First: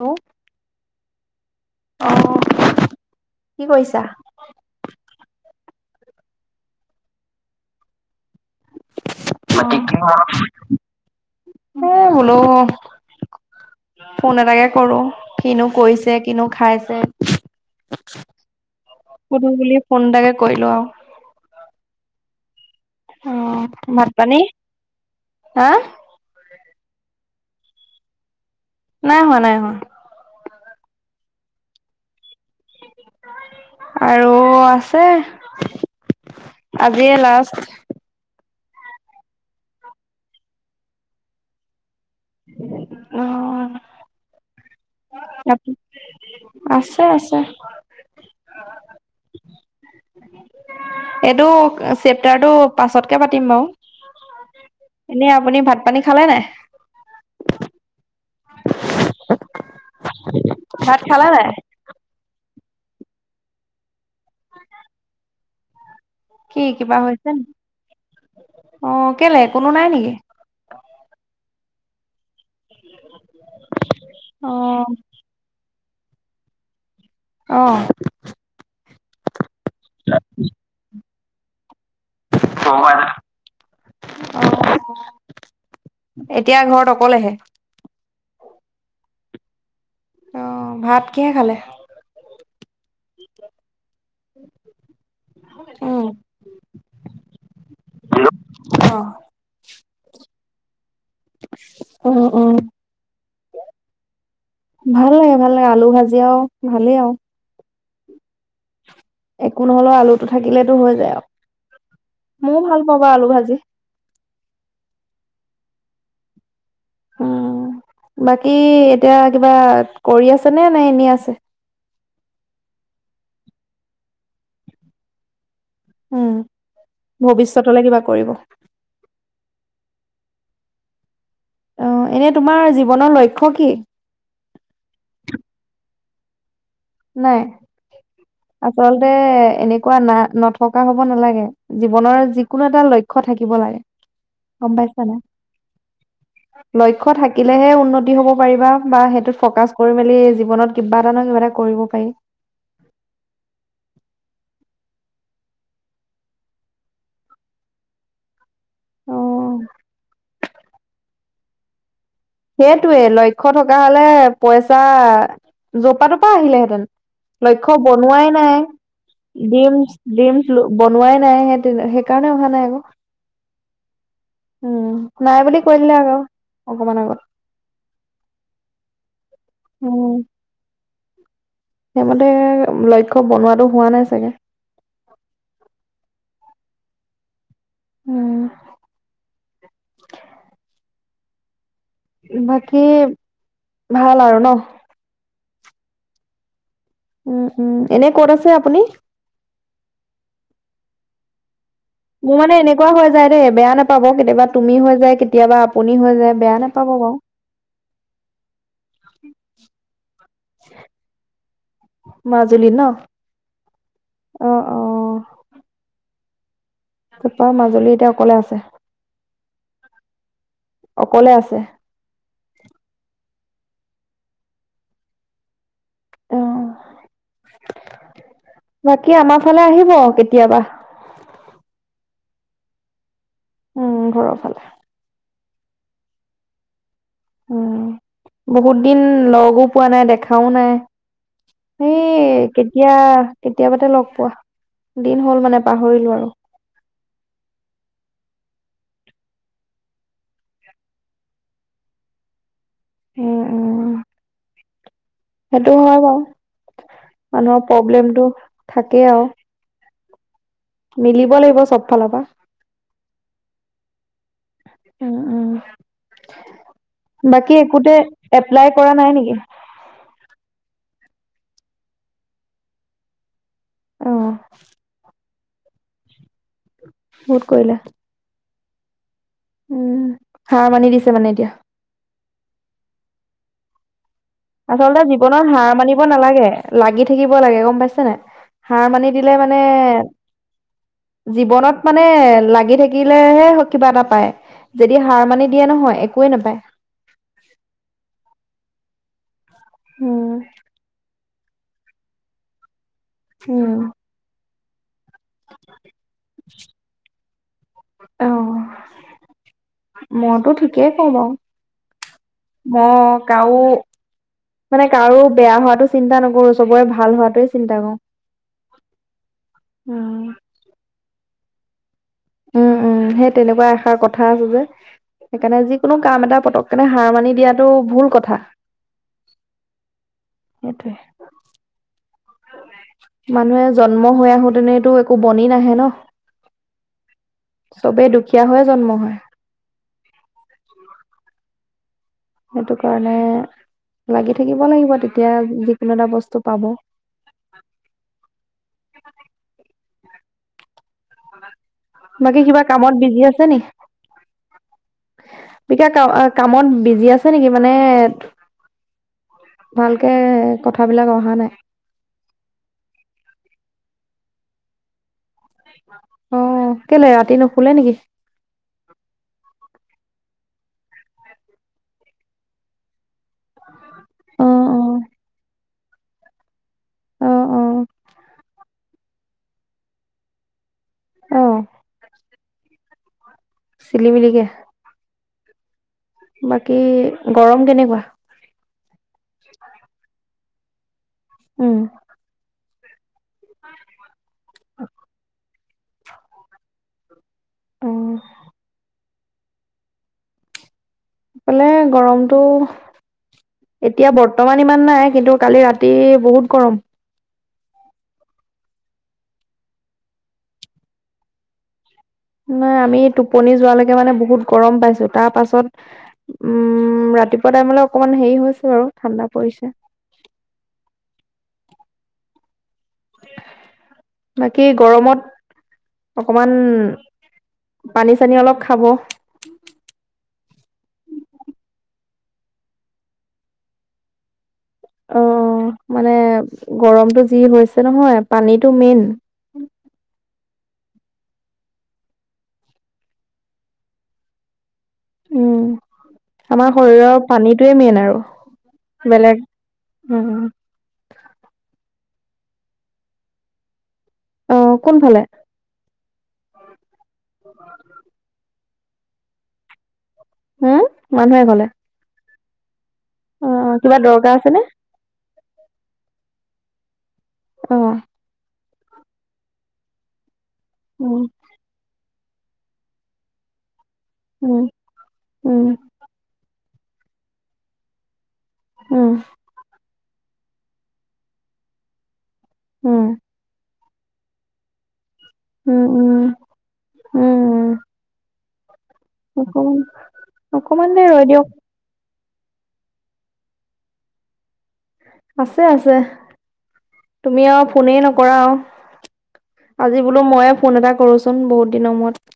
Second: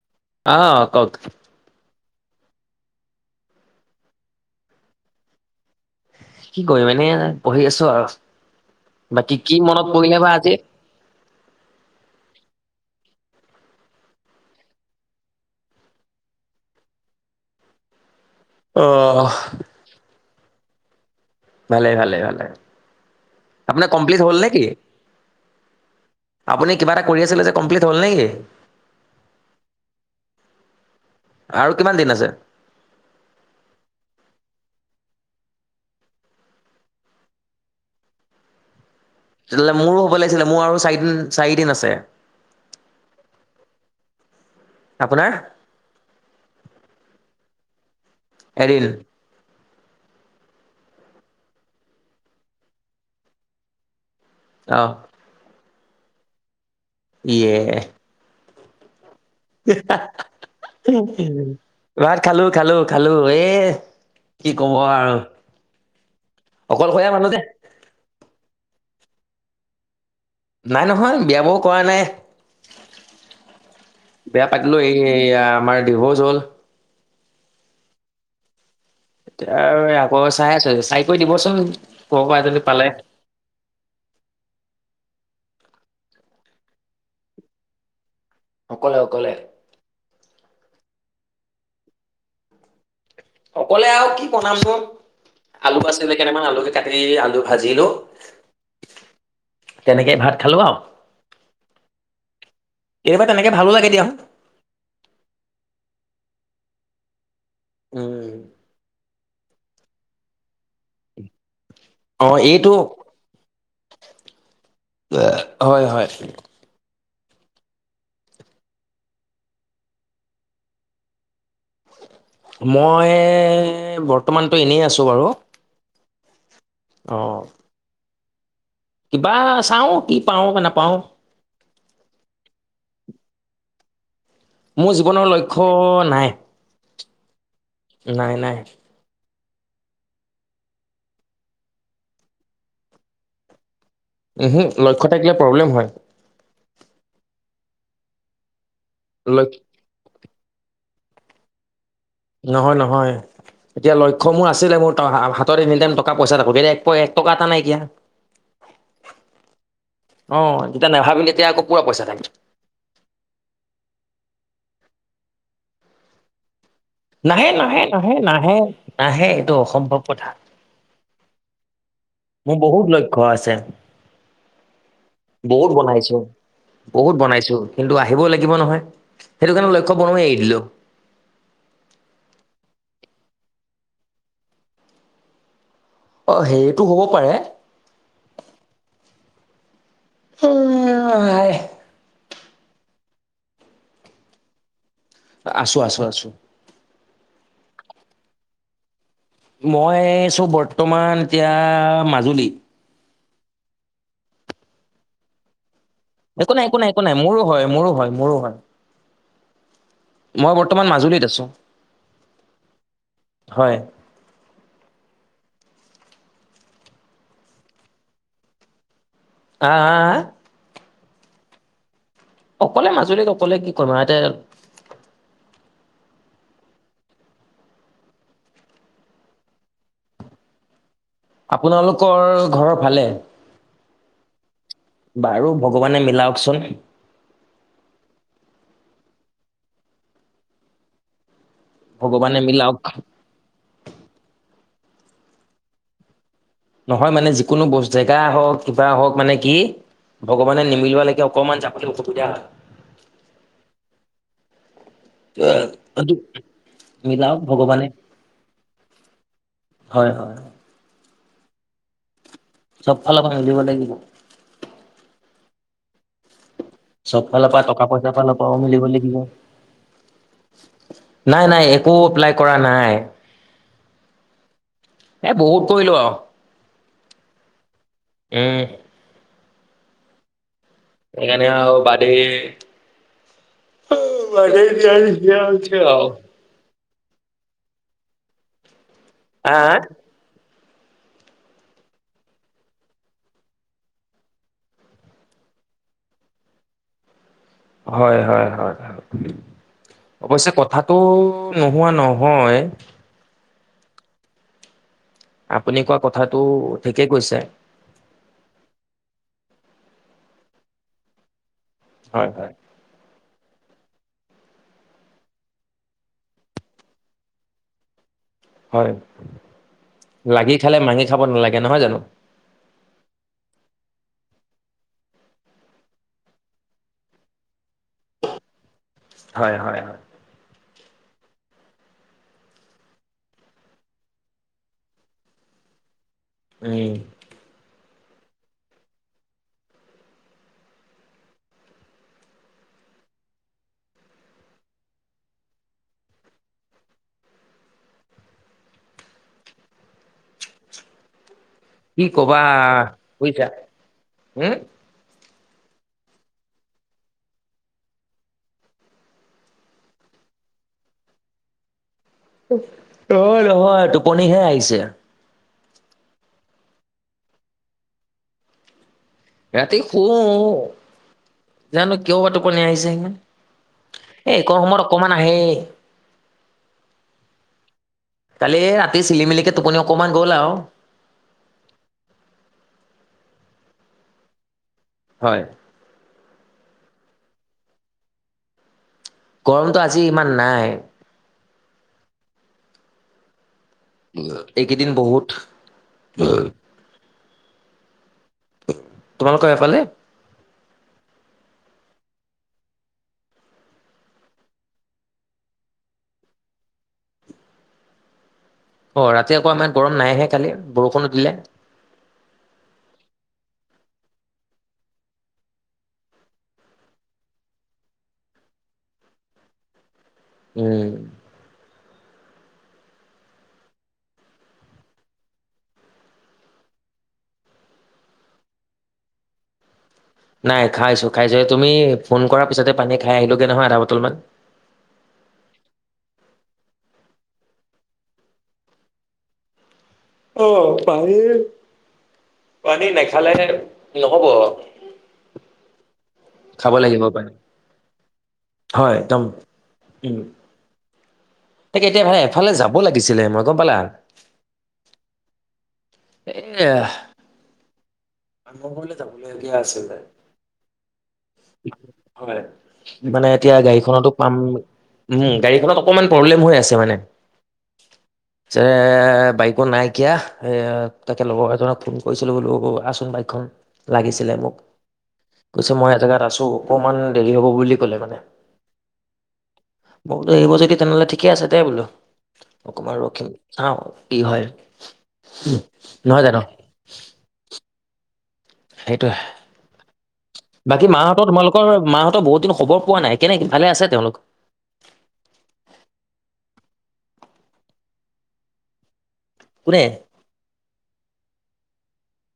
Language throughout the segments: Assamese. হেল্ল' আহ কওঁক। অ' কি কৰিছা? কি কৰিম, এনেই পঢ়ি আছোঁ আৰু বাকী কি মনত পৰিলে বা আজি? এই বোলোঁ ফোন এটাকে কৰোঁ, কিনো কৰিছে, কিনো খাইছে? অ সুধো বুলি ফোন এটাকে কৰিলোঁ আৰু ভালে ভালে ভালে। আপোনাৰ অ ভাত কমপ্লিট হ'ল পানী নেকি? হা আপুনি কিবা এটা কৰি আছিলে যে কমপ্লিট হ'ল নেকি? নাই হোৱা, নাই হোৱা। আৰু কিমান দিন আছে? আৰু আছে, আজিয়ে লাষ্ট। তেতিয়াহ'লে মোৰো হ'ব লাগিছিলে। মোৰ আৰু চাৰিদিন, চাৰিদিন আছে। অহ' আপোনাৰ? [unintelligible] আছে আছে। এৰিল। এইটো, চেপ্টাৰটো পাছতকে পাতিম বাৰু। অহ। এনেই আপুনি ভাত-পানী খালে নাই? ইয়েহ! ভাত খালে নাই [unintelligible] ভাত খালো, খালো, খালো। এ কি ক'ব অ আৰু। কি কিবা অকলশৰীয়া হৈছে মানুহ যে নেকি? অ' কেলে কোনো নাই নেকি? নাই নহয় বিয়া বাৰু কৰা নাই। বিয়া অ পাতিলো। এইয়া আমাৰ ডিভৰ্চ হ'ল। অঁ এতিয়া আৰু এ আকৌ চাই আছো চাই কৈ দিবচোন। ক'ৰ পৰা যদি পালে। তোমাৰ ইয়াতে। অঁ এতিয়া ঘৰত অকলেহে। অকলে, অকলে। অ ভাত কিহে খালে? অকলে আৰু কি বনাম নো আলু উম আছিলে কেইটামান আলুকে কাটি আলু ভাজিলো। অ তেনেকেই ভাত খালো আৰু। উম, উম। কেতিয়াবা তেনেকে ভালো লাগে দিয়াচোন। ভাল লাগে, ভাল লাগে, আলু ভাজি আৰু ভালেই আৰু। উম, একো নহলেও আলুটো থাকিলে হৈ যায় আৰু অ মইও এইটো ভাল পাওঁ বাৰু আলু ভাজি। হয়, হয়। উ বাকী এতিয়া কিবা কৰি আছে নে নে এনে আছে। মই এই বৰ্তমানটো এনেই আছোঁ বাৰু। অ উম ভৱিষ্যতলে কিবা কৰিব। কিবা চাওঁ কি পাওঁ নাপাওঁ। অ এনে তোমাৰ জীৱনৰ লক্ষ্য কি? মোৰ জীৱনৰ লক্ষ্য নাই। নাই, নাই, নাই। আচলতে এনেকুৱা না নথকা হ'ব নালাগে। জীৱনৰ যিকোনো এটা লক্ষ্য থাকিব লাগে। সেই গম পাইছা লক্ষ্য নাই থাকিলে প্ৰব্লেম হয়। লক্ষ্য থাকিলেহে উন্নতি হ'ব পাৰিবা বা সেইটোত লক্ষ ফকাচ কৰি মেলি জীৱনত কিবা এটা নহয় কিবা এটা কৰিব পাৰি। নহয়, নহয়। এতিয়া লক্ষ্য মোৰ আছিলে মোৰ হাতত এনি টাইম টকা পইচা থাকে এক টকা এটা নাইকিয়া। [inaudible] অ', অ যেতিয়া নাভাবিলে এতিয়া আকৌ পুৰা পইচা থাকে। সেইটোৱে লক্ষ্য থকা হলে পইচা যপা তপা আহিলেহেঁতেন। নাহে লক্ষ্য নাহে নাহে বনোৱাই নাহে নাই নাহে এইটো ড্ৰিম অসম্ভৱ কথা ড্ৰিমচ বনোৱাই নাই সেইটোৱেটো সেই সেইকাৰণে অহা মোৰ নাই আকৌ বহুত লক্ষ্য আছে। উম নাই বুলি বহুত কৈ দিলে বনাইছো আকৌ। অকমান বহুত আগত বনাইছো কিন্তু আহিবও লাগিব নহয় সেইটো কাৰণে লক্ষ্য উম, বনোবাও এৰি দিলো। সেইমতে লক্ষ্য বনোৱাটো হোৱা নাই চাগে। অ সেইটো হ'ব পাৰে। উম, হম, বাকী ভাল আৰু ন? আছোঁ আছোঁ আছোঁ, উম উম, এনে ক'ত আছে আপুনি? মই আছোঁ বৰ্তমান এতিয়া মোৰ মাজুলী মানে এনেকুৱা হৈ যায় দেই বেয়া নাপাব কেতিয়াবা তুমি হৈ যায় কেতিয়াবা আপুনি হৈ যায়। একো বেয়া নাই একো নাই একো নাই মোৰো হয় মোৰো হয় মোৰো হয়। মই বৰ্তমান মাজুলীত আছো উম, মাজুলী ন? হয় অ, অ, তপা মাজুলী এতিয়া অকলে আছে। হা হা হা অকলে আছে অকলে মাজুলীক অকলে কি কম ইয়াতে অ বাকী আমাৰ ফালে আহিব কেতিয়াবা আপোনালোকৰ ঘৰৰ ভালে উম ঘৰৰ ফালে বাৰু ভগৱানে মিলাওক চোন উ বহুত দিন লগো পোৱা নাই দেখাও নাই ভগৱানে সেই মিলাওক কেতিয়া কেতিয়াবাতে লগ পোৱা দিন হ'ল মানে পাহৰিলো আৰু নহয় মানে যিকোনো বস্তু জেগা হওক কিবা হওক মানে কি ভগৱানে নিমিলোৱা লৈকে অকণমান যাব অসুবিধা ওম ওম বাৰু মিলাও মানুহৰ ভগৱানে প্ৰব্লেমটো থাকেই আৰু হয় হয় মিলিব লাগিব চব ফালৰ পৰা চব ফালৰ পৰা মিলিব লাগিব উ চব ফালৰ বাকী পৰা টকা একোতে পইচা ফালৰ পৰাও এপ্লাই মিলিব কৰা নাই লাগিব নেকি নাই নাই একো এপ্লাই কৰা নাই অ এ বহুত কৰিলো আৰু বহুত কৰিলা ওম উম হাৰ মানি দিছা সেইকাৰণে আৰু বাদে আচলতে নিচিনা জীৱনত হাৰ হৈছে মানিব আৰু নালাগে লাগি থাকিব লাগে গম পাইছে নাই সাৰ মানি দিলে হা মানে হা জীৱনত মানে লাগি থাকিলেহে কিবা এটা পায় যদি সাৰ মানি দিয়া নহয় একোৱে নাপায় হয় হয় হয় হয় উম, অৱশ্যে কথাটো নোহোৱা নহয় উম আপুনি কোৱা কথাটো ঠিকে কৈছে। অ' মইতো ঠিকেই কওঁ বাৰু। হয় হয়। অ' কাও কাৰো বেয়া হোৱাতো চিন্তা নকৰো, চবৰে ভাল হোৱাটোৱে চিন্তা কৰো। হয়, উম, লাগি খালে মাগি খাব নালাগে নহয় জানো। উম, সেই তেনেকুৱাই এষাৰ কথা আছে যে। সেইকাৰণে যিকোনো কাম এটা পতককেনে হাৰ মানি দিয়াটো ভুল কথা। হয় হয় হয়। সেইটোৱে। মানুহে জন্ম হৈ আহোতে নো এইটো একো বনি নাহে ন'। উম চবেই দুখীয়া হৈয়ে জন্ম হয়। সেইটো কাৰণে লাগি থাকিব লাগিব, তেতিয়া যিকোনো এটা বস্তু পাব। কি বাকী কবা কিবা কামত বিজি আছে বুজিছা নি? উম [unintelligible] কামত বিজি আছে নেকি মানে? ভালকে কথাবিলাক অহা নাই। নহয় নহয় টোপনিহে আহিছে। অ' কেলে ৰাতি নুশুলে নেকি? ৰাতি শুও জানো কিয় বা টোপনি আহিছে সিমান। এ অ এইকন অ সময়ত অকমান আহেই। অ' অ' কালি এ ৰাতি চিলি মিলিকে টোপনি অকণমান গ'ল আউ। অহ চিলি মিলিকে? [inaudible] বাকী গৰম কেনেকুৱা? গৰমটো আজি ইমান নাই। উম এইকেইদিন বহুত [unintelligible] [unintelligible] তোমালোকৰ সেইফালে? এ গৰমটোহ এতিয়া বৰ্তমান ইমান নাই, কিন্তু কালি ৰাতি বহুত গৰম। ৰাতি আকৌ আমাৰ ইয়াত গৰম নাইহে কালি বৰষুণো দিলে। নাই আমি টোপনি যোৱালৈকে মানে বহুত গৰম পাইছো তাৰ পাছত উম ৰাতিপুৱা টাইমলে অকণমান হেৰি হৈছে বাৰু ঠাণ্ডা পৰিছে। উম বাকী গৰমত অকনমান পানী চানী অলপ খাব। খাইছো খাইছো। তুমি ফোন কৰাৰ পিছতে পানী খাই আহিলোগে নহয় আধা বটল মান। অহ মানে গৰমটো যি হৈছে নহয়, পানীটো মেইন। অ' পানী, পানী নাখালেহে নহ'ব। উম। আমাৰ খাব লাগিব শৰীৰৰ পানী পানীটোৱে মেইন আৰু হয় একদম বেলেগ উম। তাকে এতিয়ালে এফালে যাব লাগিছিলে মই গম পালা। অঁ কোনফালে? এয়া [inaudible] মানু্হ এঘৰলে যাব লগীয়া আছিলে। হুম, মানুহ এঘৰলে। হয়, মানে এতিয়া কিবা গাড়ীখনতো দৰকাৰ পাম। আছেনে উম, গাড়ীখনত অকমান প্ৰব্লেম হৈ আছে মানে। অঁ। যে বাইকো নাইকিয়া, এ তাকে উম লগৰ এজনক ফোন কৰিছিলো বোলো আ চুন বাইকখন, লাগিছিলে মোক উম কৈছে উম মই এজেগাত আছো। অকমান দেৰি হ'ব বুলি ক'লে মানে। উম। মই বোলো আহিব যদি তেনেহ'লে ঠিকে আছে দেই বোলো অকমান উম ৰখিম চাওঁ। কি হয় উম, উম, নহয় জানো। উম, অকমান সেইটোৱে, বাকী অকমান দেৰি ৰৈ মাহঁতৰ দিয়ক তোমালোকৰ মাহঁতৰ বহুত দিন খবৰ পোৱা নাই কেনেকি ভালে আছে তেওঁলোক? আছে আছে, তুমি আও ফোনে নকৰা আও। কোনে আজি বোলো মইয়ে ফোন এটা কৰোচোন বহুত দিনৰ মূৰত।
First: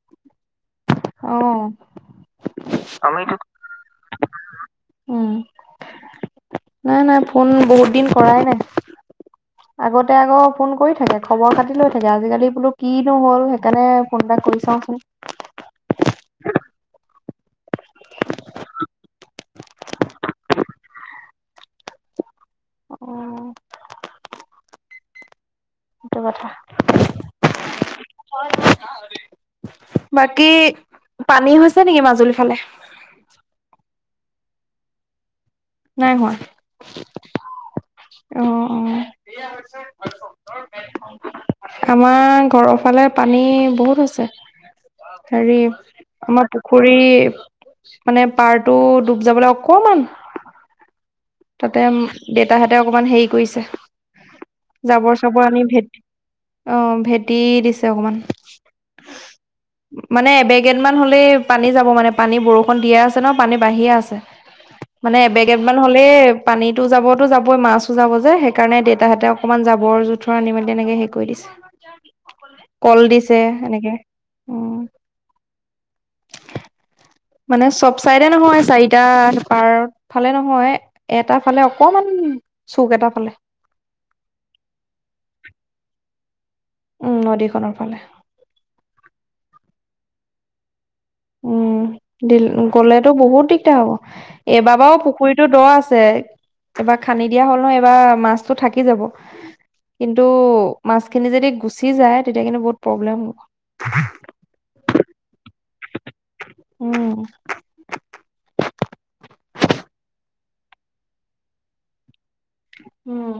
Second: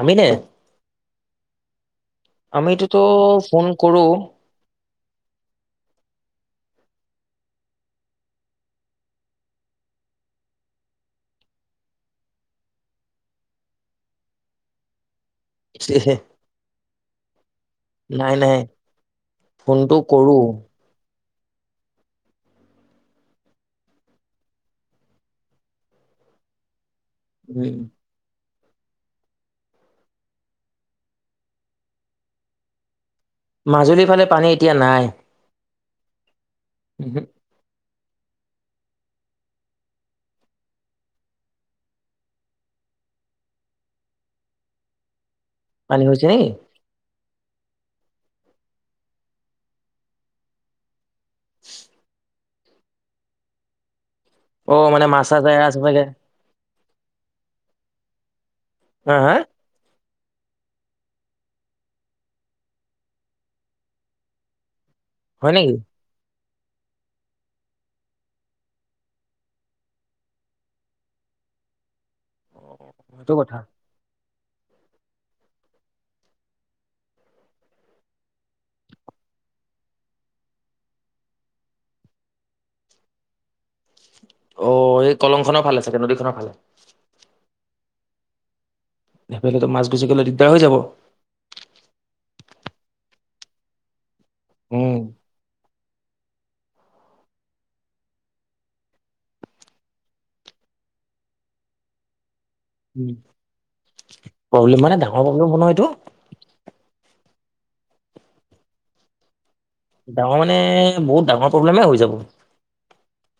আমি নে? অঁ। আমিটোতো ফোন কৰোঁ। উম, নাই নাই ফোন বহুত দিন কৰাই নাই। আগতে আকৌ ফোন কৰি থাকে, খবৰ খাতি লৈ থাকে আজিকালি বোলো কিনো হ'ল সেইকাৰণে ফোন এটা কৰি চাওঁচোন। [inaudible] নাই নাই ফোনটো কৰো। অঁ, সেইটো কথা। উম‌। বাকী পানী হৈছে নেকি মাজুলী ফালে? মাজুলীৰ ফালে পানী এতিয়া নাই। নাই হোৱা। উমহু। অঁ অঁ। আমাৰ ঘৰৰ ফালে পানী বহুত হৈছে। হেৰি পানী হৈছে নেকি আমাৰ পুখুৰী মানে পাৰটো ডুব যাবলৈ অকমান তাতে দেউতাহঁতে অকমান হেৰি কৰিছে। অ মানে জাবৰ মাছা চাবৰ চাই আমি আছে চাগে ভেটি অ ভেটি দিছে অকমান। হা হা? মানে এবেগেদ মান হলেই পানী যাব মানে পানী বৰষুণ দিয়ে আছে ন পানী বাঢ়িয়ে আছে। মানে হয় এবেগেদ নেকি মান হ' লে পানীতো যাবতো যাবই মাছো যাব যে, সেইকাৰণে দেউেতাহঁতে অকনমান যাবৰ জো উঠৰ আনি মেলি এনেকে হে কৰি দিছে, কল সেইটো দিছে, কথা এনেকে। উম। মানে চব চাইডে নহয়, চাৰিটা পাৰৰ ফালে নহয়। এটা ফালে অকমান চুক এটা ফালে। অ', এই কলং খনৰ ফালে চাগে, নদীখনৰ ফালে। উম, নদীখনৰ ফালে। সেইফালেতো মাছ গুচি গ'লে দিগদাৰ হৈ যাব। উম, দিল-গলেতো বহুত দিগদাৰ হ'ব। এইবাৰ উম বাও পুখুৰীটো দ আছে। এইবাৰ খান্দি দিয়া হ'ল নহয়, এইবাৰ মাছটো থাকি যাব। কিন্তু, মাছখিনি যদি গুচি যায় তেতিয়া কিন্তু বহুত উম, প্ৰব্লেম হ'ব। প্ৰব্লেম মানে, ডাঙৰ প্ৰব্লেম হ'ব নহয় এইটো। উম। ডাঙৰ মানে, বহুত ডাঙৰ প্ৰব্লেমে হৈ যাব। উম।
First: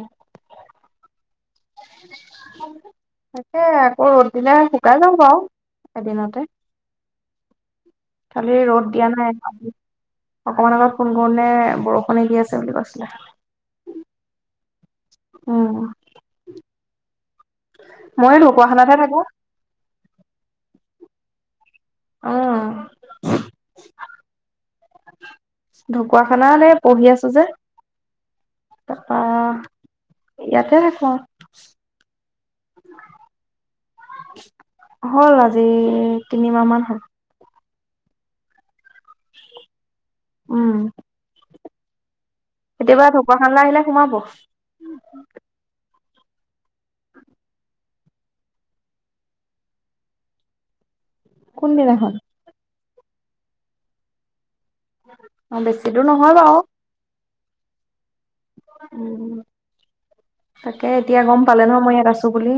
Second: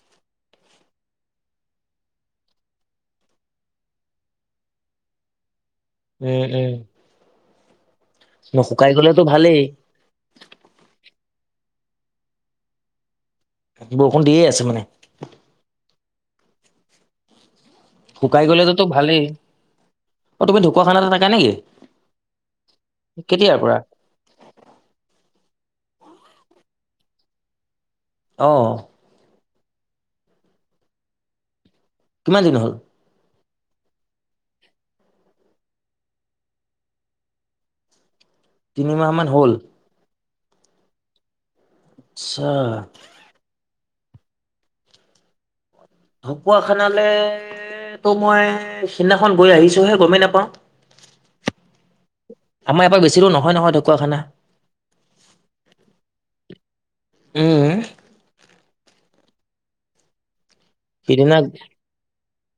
তাকে আকৌ ৰ'দ দিলে শুকাই যাব বাৰু। এদিনতে। উম-উম। খালি ৰ'দ দিয়া গ'লেতো ভালেই নাই। অকমান আগত ফোন কৰোতেনে বৰষুণে দি আছে বুলি কৈছিলে। বৰষুণ দিয়ে আছে মানে? উম। ময়ো শুকাই গ'লেতোতো ঢকুৱাখানাতহে থাকো। ভালেই। অ', তুমি ঢকুৱাখানাতে থাকা নেকি? উম, কেতিয়াৰ পৰা? ঢকুৱাখানাত এ পঢ়ি আছো যে। অ'। তাৰপা, ইয়াতে থাকোঁ আৰু। কিমান দিন হ'ল? হ'ল আজি, তিনিমাহ মান হ'ল। তিনিমাহ মান হ'ল? উম। আচ্ছা। কুৱাখানালে আহিলে সোমাব। ঢকুৱাখানালে তে তো মই সিদিনাখন গৈ আহিছোঁ‌ হে, গমেই নাপাওঁ। কোনদিনাখন? আমাৰ ইয়া পা বেছি দূৰ নহয় নহয় ঢকুৱাখানা। অ', বেছি দূৰ নহয় বাৰু। উম। উম, তাকে এতিয়া সিদিনা গম পালে নহয় মই ইয়াত আছোঁ‌ বুলি?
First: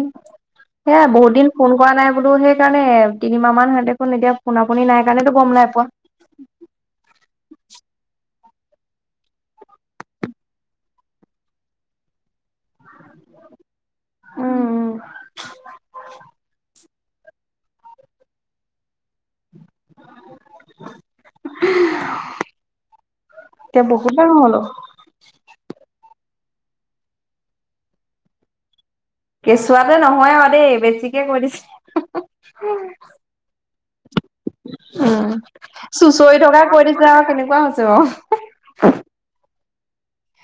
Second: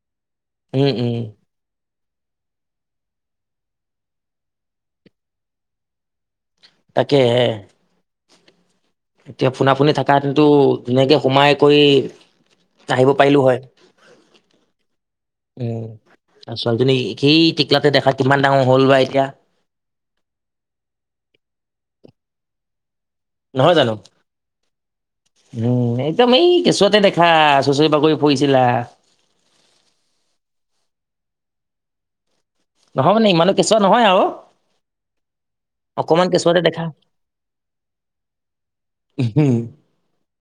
উম সেয়া উম বহুত দিন ফোন কৰা নাই বোলো, সেইকাৰণে তিনিমাহ মান সিহঁত দেখোন এতিয়া ফোনা-ফোনি নাই কাৰণেতো গম নাই পোৱা। তাকে হে। এতিয়া ফোনা-ফোনি থাকা হেতেনটো ধুনীয়াকে সোমাই কৰি আহিব পাৰিলোঁ‌ হয়, উম, উম, আৰু ছোৱালীজনী কি টিকিলাতে দেখা, কিমান ডাঙৰ হ'ল বা এতিয়া? নহয় এতিয়া জানো? বহুত। কো হলো। উম একদম এই কেঁচুৱতে দেখা চুচৰি বাগৰি ফুৰিছিলা। কেঁচুৱাতে নহয় আৰু দেই বেছিকে কৈ দিছে। নহয় মানে ইমান কেঁচুৱা নহয় আৰু। উম অকমান চুচৰি কেঁচুৱাতে থকাই দেখা। কৈ দিছে আৰু কেনেকুৱা হৈছে বা হুম